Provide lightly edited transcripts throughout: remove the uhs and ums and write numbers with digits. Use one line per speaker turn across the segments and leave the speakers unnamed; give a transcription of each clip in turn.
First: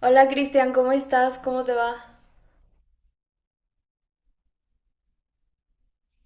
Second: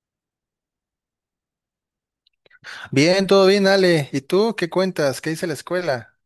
Hola Cristian, ¿cómo estás? ¿Cómo te va?
Bien, todo bien, Ale. ¿Y tú qué cuentas? ¿Qué dice la escuela?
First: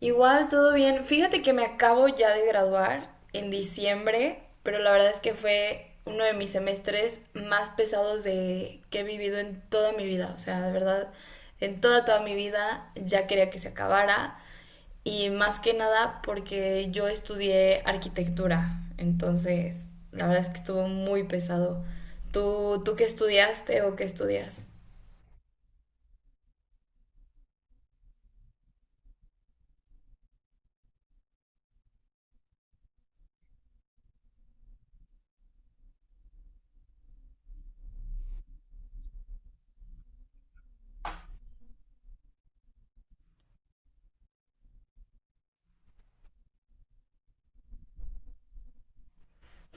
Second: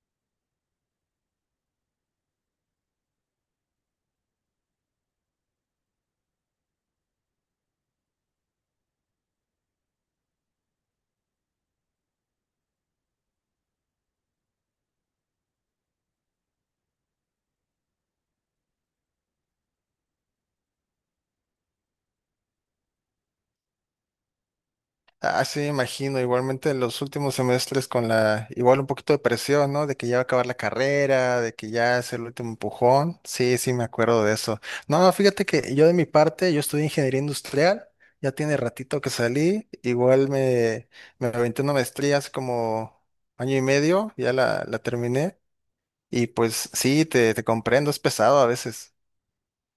Igual, todo bien. Fíjate que me acabo ya de graduar en diciembre, pero la verdad es que fue uno de mis semestres más pesados de que he vivido en toda mi vida. O sea, de verdad, en toda toda mi vida ya quería que se acabara y más que nada porque yo estudié arquitectura. Entonces, la verdad es que estuvo muy pesado. ¿Tú qué estudiaste o qué estudias?
Ah, sí, me imagino. Igualmente en los últimos semestres igual un poquito de presión, ¿no? De que ya va a acabar la carrera, de que ya es el último empujón. Sí, sí, me acuerdo de eso. No, fíjate que yo de mi parte, yo estudié ingeniería industrial. Ya tiene ratito que salí. Me aventé una maestría hace como año y medio. Ya la terminé. Y pues sí, te comprendo, es pesado a veces.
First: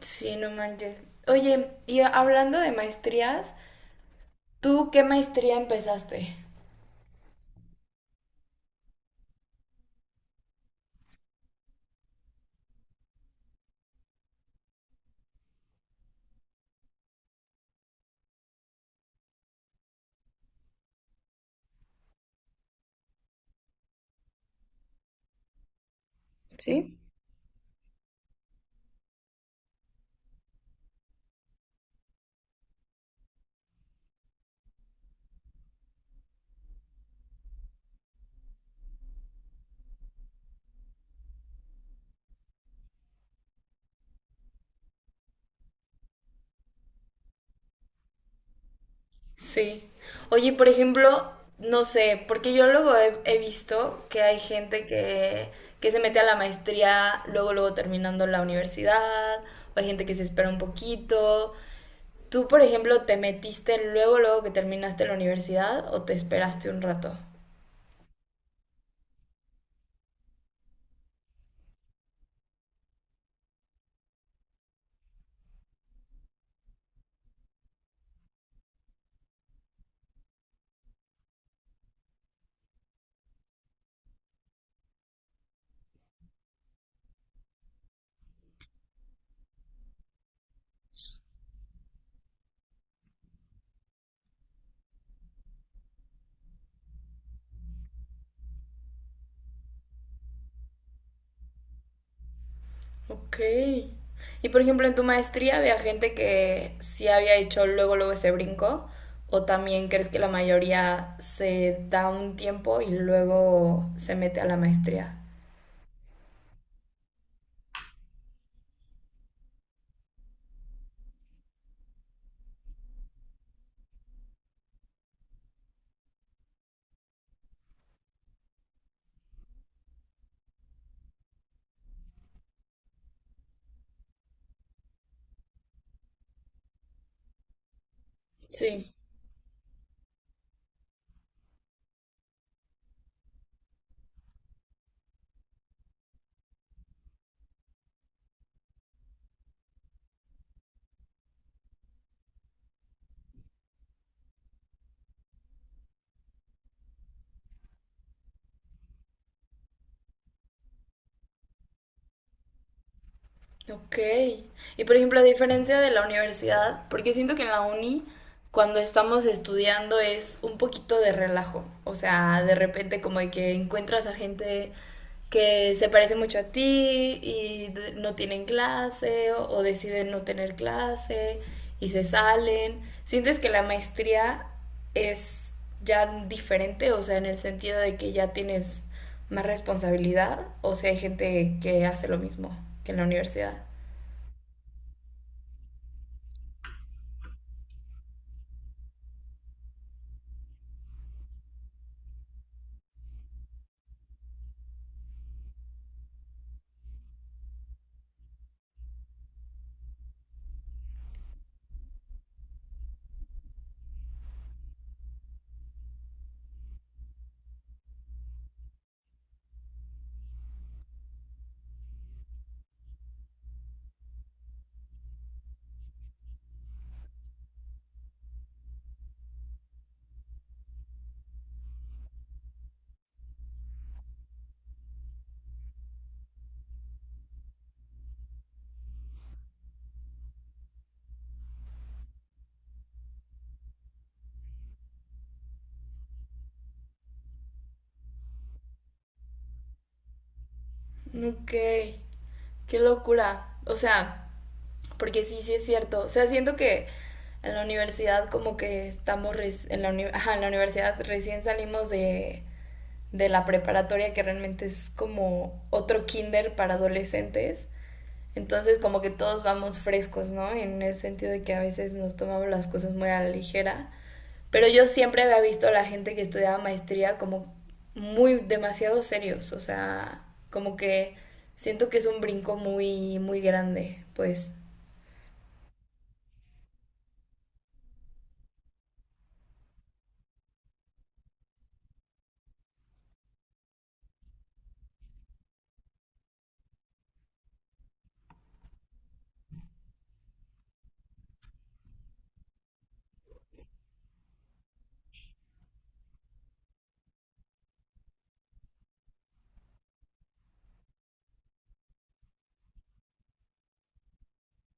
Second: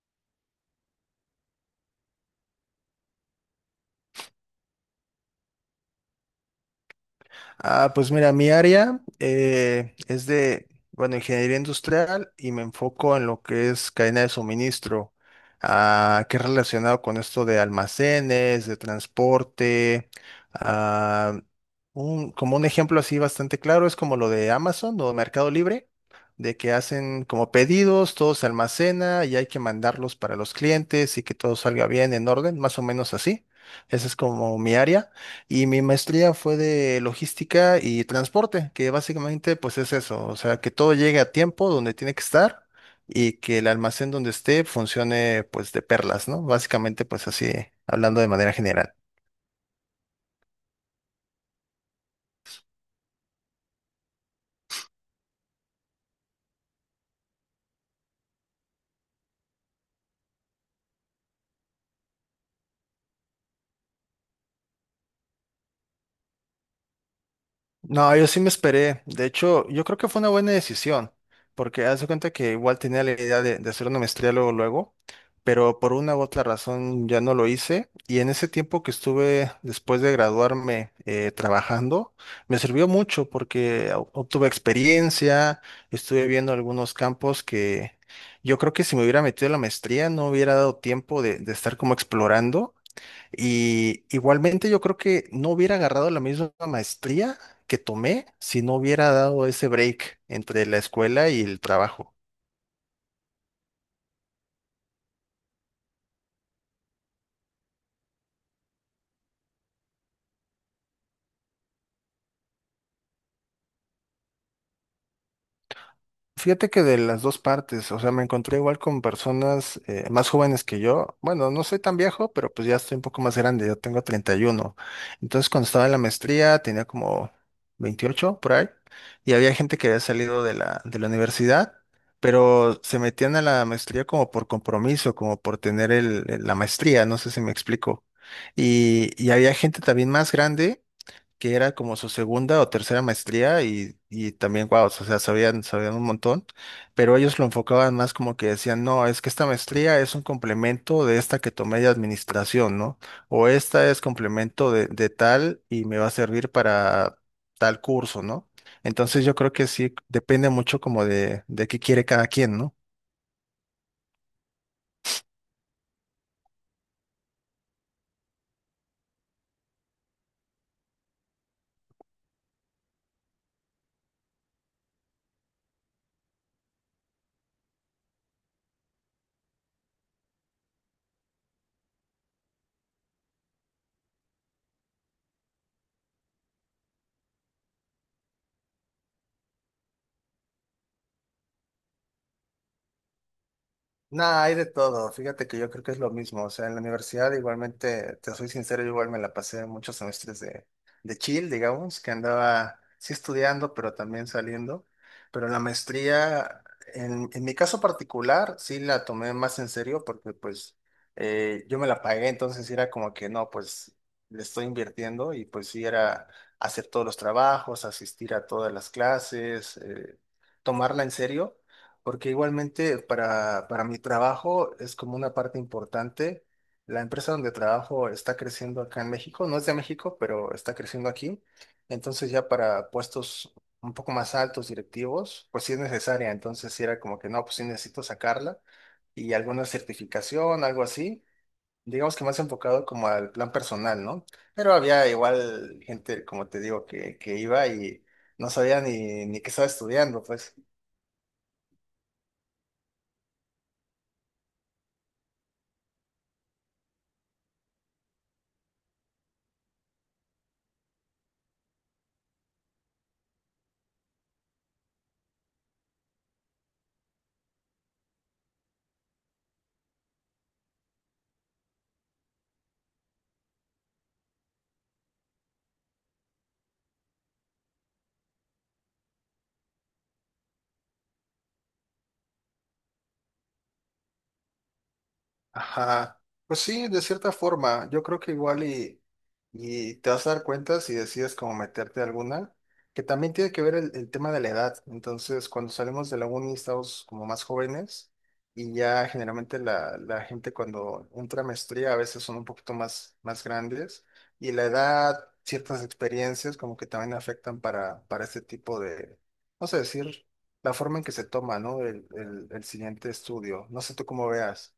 Sí, no manches. Oye, y hablando de maestrías, ¿tú qué maestría empezaste?
Ah, pues mira, mi área es de, bueno, ingeniería industrial y me enfoco en lo que es cadena de suministro, ah, que es relacionado con esto de almacenes, de transporte. ah, un- como un ejemplo así bastante claro es como lo de Amazon o Mercado Libre, de que
¿Sí?
hacen como pedidos, todo se almacena y hay que mandarlos para los clientes y que todo salga bien en orden, más o menos así. Esa es como mi área. Y mi maestría fue de logística y transporte, que básicamente pues es eso, o sea, que todo llegue a tiempo donde tiene que estar y que el almacén donde esté funcione pues de perlas, ¿no? Básicamente pues así, hablando de manera general.
Sí. Oye, por ejemplo, no sé, porque yo luego he visto que hay gente que se mete a la maestría luego, luego terminando la universidad, o hay gente que se espera un poquito. ¿Tú, por ejemplo, te metiste luego, luego que terminaste la universidad o te esperaste un rato?
No, yo sí me esperé. De hecho, yo creo que fue una buena decisión, porque haz de cuenta que igual tenía la idea de hacer una maestría luego, luego, pero por una u otra razón ya no lo hice. Y en ese tiempo que estuve después de graduarme trabajando, me sirvió mucho porque obtuve experiencia, estuve viendo algunos campos que yo creo que si me hubiera metido en la maestría no hubiera dado tiempo de estar como explorando. Y igualmente yo creo que no hubiera agarrado la misma maestría que tomé si no hubiera dado ese break entre la escuela y el trabajo.
Ok. Y por ejemplo, en tu maestría había gente que sí había hecho luego, luego ese brinco, o también crees que la mayoría se da un tiempo y luego se mete a la maestría.
Fíjate que de las dos partes, o sea, me encontré igual con personas más jóvenes que yo. Bueno, no soy tan viejo, pero pues ya estoy un poco más grande, yo tengo 31. Entonces, cuando estaba en la maestría, tenía como 28 por ahí, y había gente que había salido de la universidad, pero se metían a la maestría como por compromiso, como por tener la maestría, no sé si me explico.
Sí.
Y había gente también más grande que era como su segunda o tercera maestría y también, wow, o sea, sabían un montón, pero ellos lo enfocaban más como que decían, no, es que esta maestría es un complemento de esta que tomé de administración, ¿no? O esta es complemento de tal y me va a servir para tal curso, ¿no? Entonces yo creo que sí depende mucho como de qué quiere cada quien, ¿no?
Ok. Y por ejemplo, a diferencia de la universidad, porque siento que en la uni, cuando estamos estudiando, es un poquito de relajo. O sea, de repente como de que encuentras a gente que se parece mucho a ti y no tienen clase o deciden no tener clase y se salen. ¿Sientes que la maestría es ya diferente? O sea, en el sentido de que ya tienes más responsabilidad, o sea hay gente que hace lo mismo que en la universidad.
Nada, hay de todo. Fíjate que yo creo que es lo mismo. O sea, en la universidad igualmente, te soy sincero, yo igual me la pasé muchos semestres de chill, digamos, que andaba sí estudiando, pero también saliendo. Pero la maestría, en mi caso particular, sí la tomé más en serio porque pues yo me la pagué, entonces era como que no, pues le estoy invirtiendo y pues sí era hacer todos los trabajos, asistir a todas las clases, tomarla en serio. Porque igualmente para mi trabajo es como una parte importante. La empresa donde trabajo está creciendo acá en México, no es de México, pero está creciendo aquí. Entonces ya para puestos un poco más altos, directivos, pues sí es necesaria. Entonces sí era como que no, pues sí necesito sacarla y alguna certificación, algo así. Digamos que más enfocado como al plan personal, ¿no? Pero había igual gente, como te digo, que iba y no sabía ni qué estaba estudiando, pues.
Ok, qué locura. O sea, porque sí, sí es cierto. O sea, siento que en la universidad como que estamos res- en la, uni- ajá, en la universidad recién salimos de la preparatoria que realmente es como otro kinder para adolescentes. Entonces como que todos vamos frescos, ¿no? En el sentido de que a veces nos tomamos las cosas muy a la ligera. Pero yo siempre había visto a la gente que estudiaba maestría como muy demasiado serios, o sea, como que siento que es un brinco muy, muy grande, pues.
Ajá. Pues sí, de cierta forma, yo creo que y te vas a dar cuenta si decides como meterte a alguna, que también tiene que ver el tema de la edad. Entonces, cuando salimos de la uni estamos como más jóvenes y ya generalmente la gente cuando entra a maestría a veces son un poquito más, más grandes y la edad, ciertas experiencias como que también afectan para este tipo de, no sé decir, la forma en que se toma, ¿no? El siguiente estudio. No sé tú cómo veas.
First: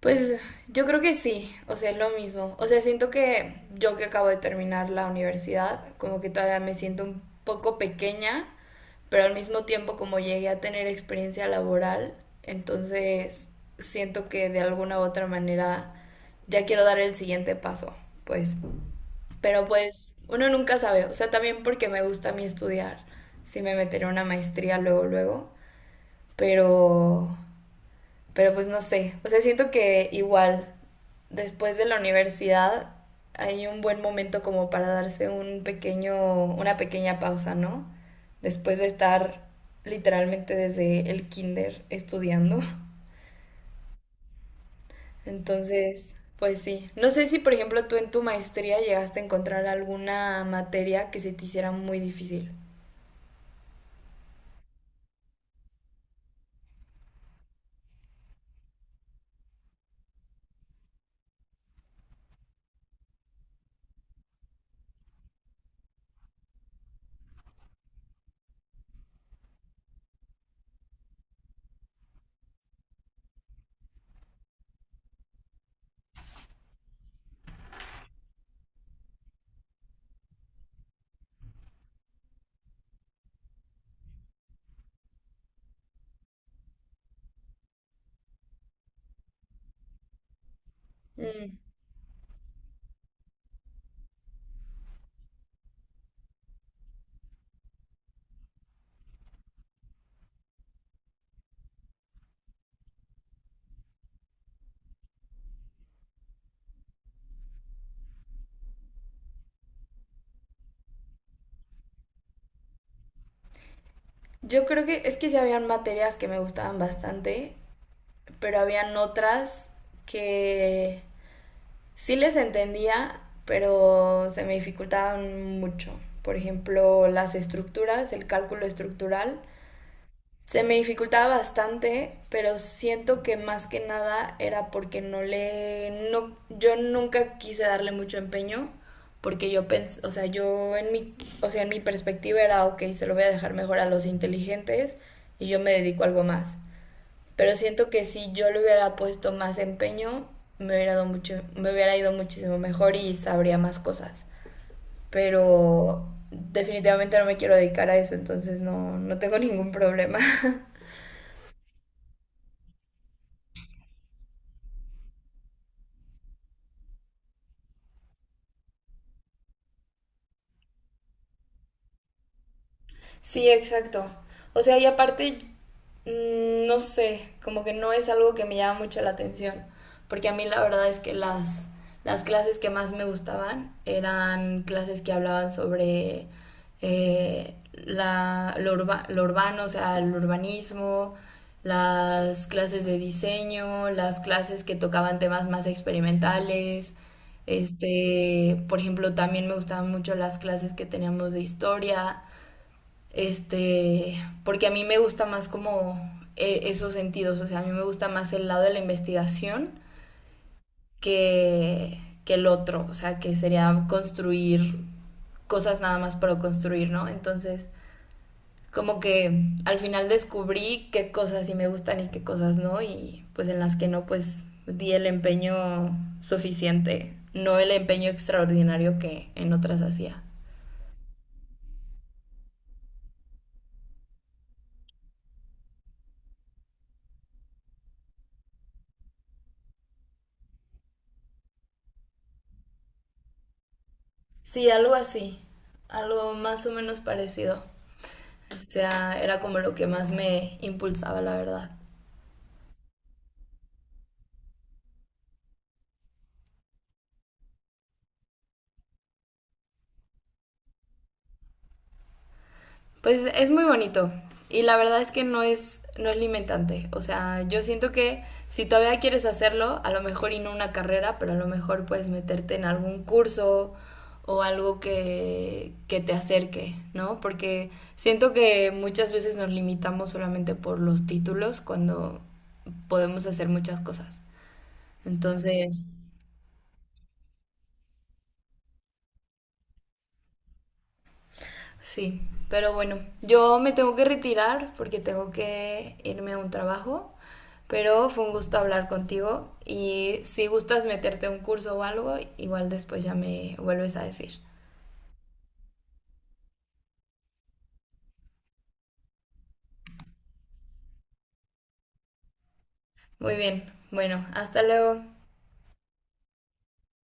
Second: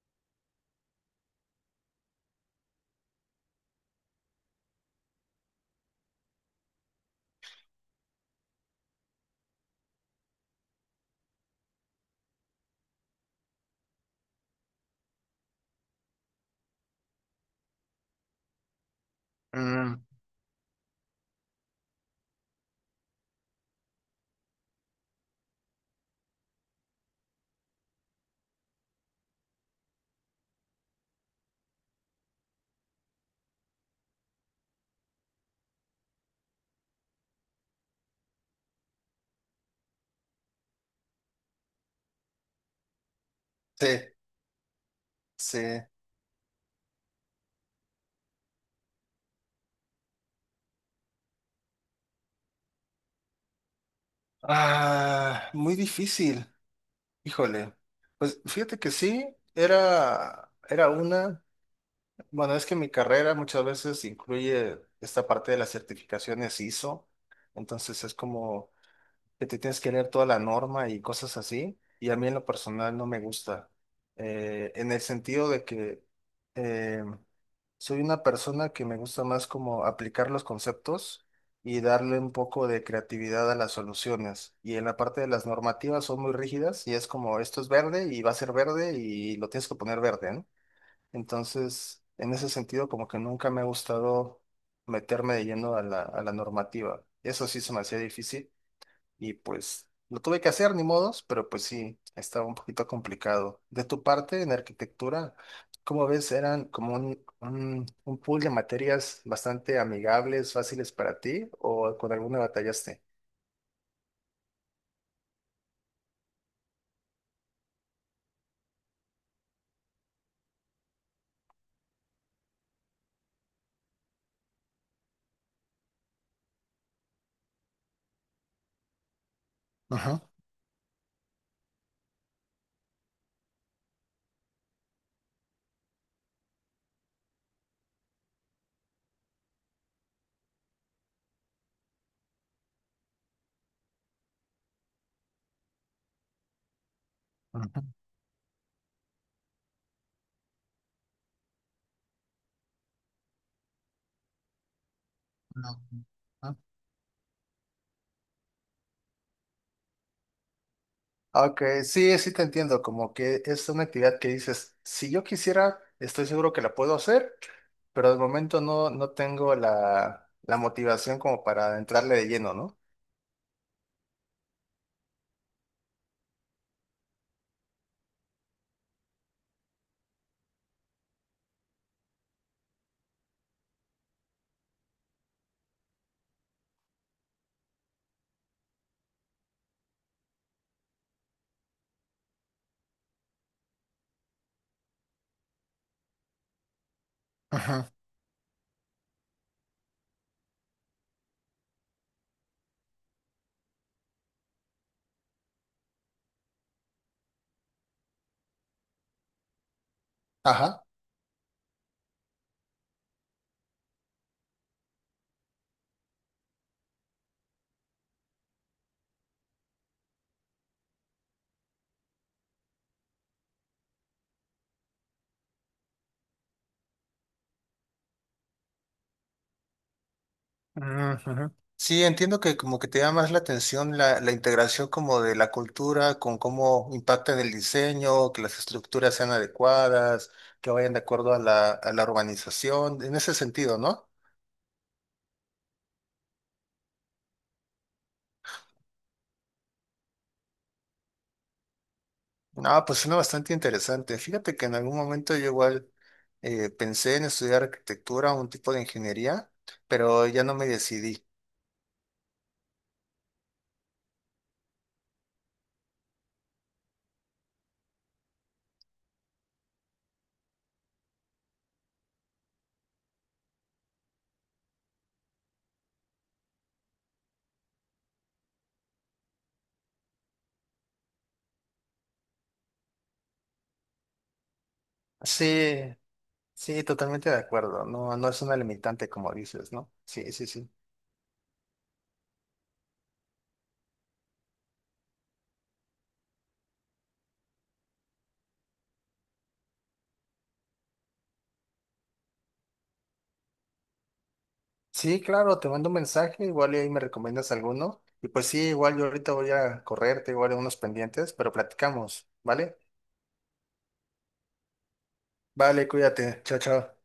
Pues yo creo que sí, o sea, es lo mismo. O sea, siento que yo que acabo de terminar la universidad, como que todavía me siento un poco pequeña, pero al mismo tiempo como llegué a tener experiencia laboral, entonces siento que de alguna u otra manera ya quiero dar el siguiente paso, pues. Pero
Mm,
pues uno nunca sabe, o sea, también porque me gusta a mí estudiar, si me meteré en una maestría luego, luego, pero... Pero pues no sé, o sea, siento que igual después de la universidad hay un buen momento como para darse una pequeña pausa, ¿no? Después de estar literalmente desde el kinder estudiando.
sí, sí.
Entonces, pues sí. No sé si, por ejemplo, tú en tu maestría llegaste a encontrar alguna materia que se te hiciera muy difícil.
Ah, muy difícil. Híjole. Pues fíjate que sí, era una. Bueno, es que mi carrera muchas veces incluye esta parte de las certificaciones ISO. Entonces es como que te tienes que leer toda la norma y cosas así, y a mí en lo personal no me gusta, en el sentido de que eh, soy una persona que me gusta más como aplicar los conceptos y darle un poco de creatividad a las soluciones. Y en la parte de las normativas son muy rígidas y es como esto es verde y va a ser verde y lo tienes que poner verde, ¿no?
Mm.
Entonces, en ese sentido, como que nunca me ha gustado meterme de lleno a la normativa. Eso sí se me hacía difícil. Y pues lo tuve que hacer, ni modos, pero pues sí, estaba un poquito complicado. De tu parte, en arquitectura, como ves, eran como un pool de materias bastante amigables, fáciles para ti, o con alguna batallaste.
Yo creo que es que sí habían materias que me gustaban bastante, pero habían otras que sí les entendía, pero se me dificultaban mucho. Por ejemplo, las estructuras, el cálculo estructural.
Ajá,
Se me dificultaba bastante, pero siento que más que nada era porque no le no yo nunca quise darle mucho empeño porque yo pensé, o sea, en mi perspectiva era, ok, se lo voy a dejar mejor a los inteligentes y yo me dedico a algo más. Pero
ajá,
siento que si yo le hubiera puesto más empeño, me hubiera ido muchísimo mejor y sabría más cosas.
no,
Pero
ajá.
definitivamente no me quiero dedicar a eso, entonces no, no tengo ningún problema.
Ok, sí, sí te entiendo, como que es una actividad que dices, si yo quisiera, estoy seguro que la puedo hacer, pero de momento no, no tengo la motivación como para entrarle de lleno, ¿no?
Sí, exacto. O sea, y aparte, mm, no sé, como que no es algo que me llama mucho la atención, porque a mí la verdad es que las clases que más me gustaban eran clases que hablaban sobre lo urbano, o sea, el urbanismo, las clases de diseño, las clases que tocaban temas más experimentales.
Ajá.
Este, por ejemplo, también me gustaban mucho las clases que teníamos de historia. Este, porque a mí me gusta más como esos sentidos, o sea, a mí me gusta más el lado de la investigación
Ajá.
que, que el otro, o sea, que sería construir cosas nada más para construir, ¿no? Entonces, como que al final descubrí qué cosas sí me gustan y qué cosas no, y pues en las que no, pues di el empeño suficiente, no el empeño extraordinario que en otras hacía.
Ujú, ujú. Sí, entiendo que como que te llama más la atención la integración como de la cultura con cómo impacta en el diseño, que las estructuras sean adecuadas, que vayan de acuerdo a la urbanización, en ese sentido, ¿no?
Sí, algo así, algo más o menos parecido. O sea, era como lo que más me impulsaba, la verdad.
No, pues suena bastante interesante. Fíjate que en algún momento yo igual pensé en estudiar arquitectura o un tipo de ingeniería, pero ya no me decidí.
Pues es muy bonito y la verdad es que no es limitante. O sea, yo siento que si todavía quieres hacerlo, a lo mejor y no una carrera, pero a lo mejor puedes meterte en algún curso o algo que te acerque, ¿no? Porque siento que muchas veces nos limitamos solamente por los títulos cuando podemos hacer muchas cosas.
Sí,
Entonces,
sí, totalmente de acuerdo. No, no es una limitante como dices, ¿no? Sí, sí, sí.
sí, pero bueno, yo me tengo que retirar porque tengo que irme a un trabajo, pero fue un gusto hablar contigo y si gustas meterte a un curso o algo, igual después ya me vuelves a decir.
Sí, claro, te mando un mensaje, igual y ahí me recomiendas alguno. Y pues sí, igual yo ahorita voy a correr. Tengo igual unos pendientes, pero platicamos, ¿vale?
Muy bien, bueno, hasta luego.
Vale, cuídate, chao, chao.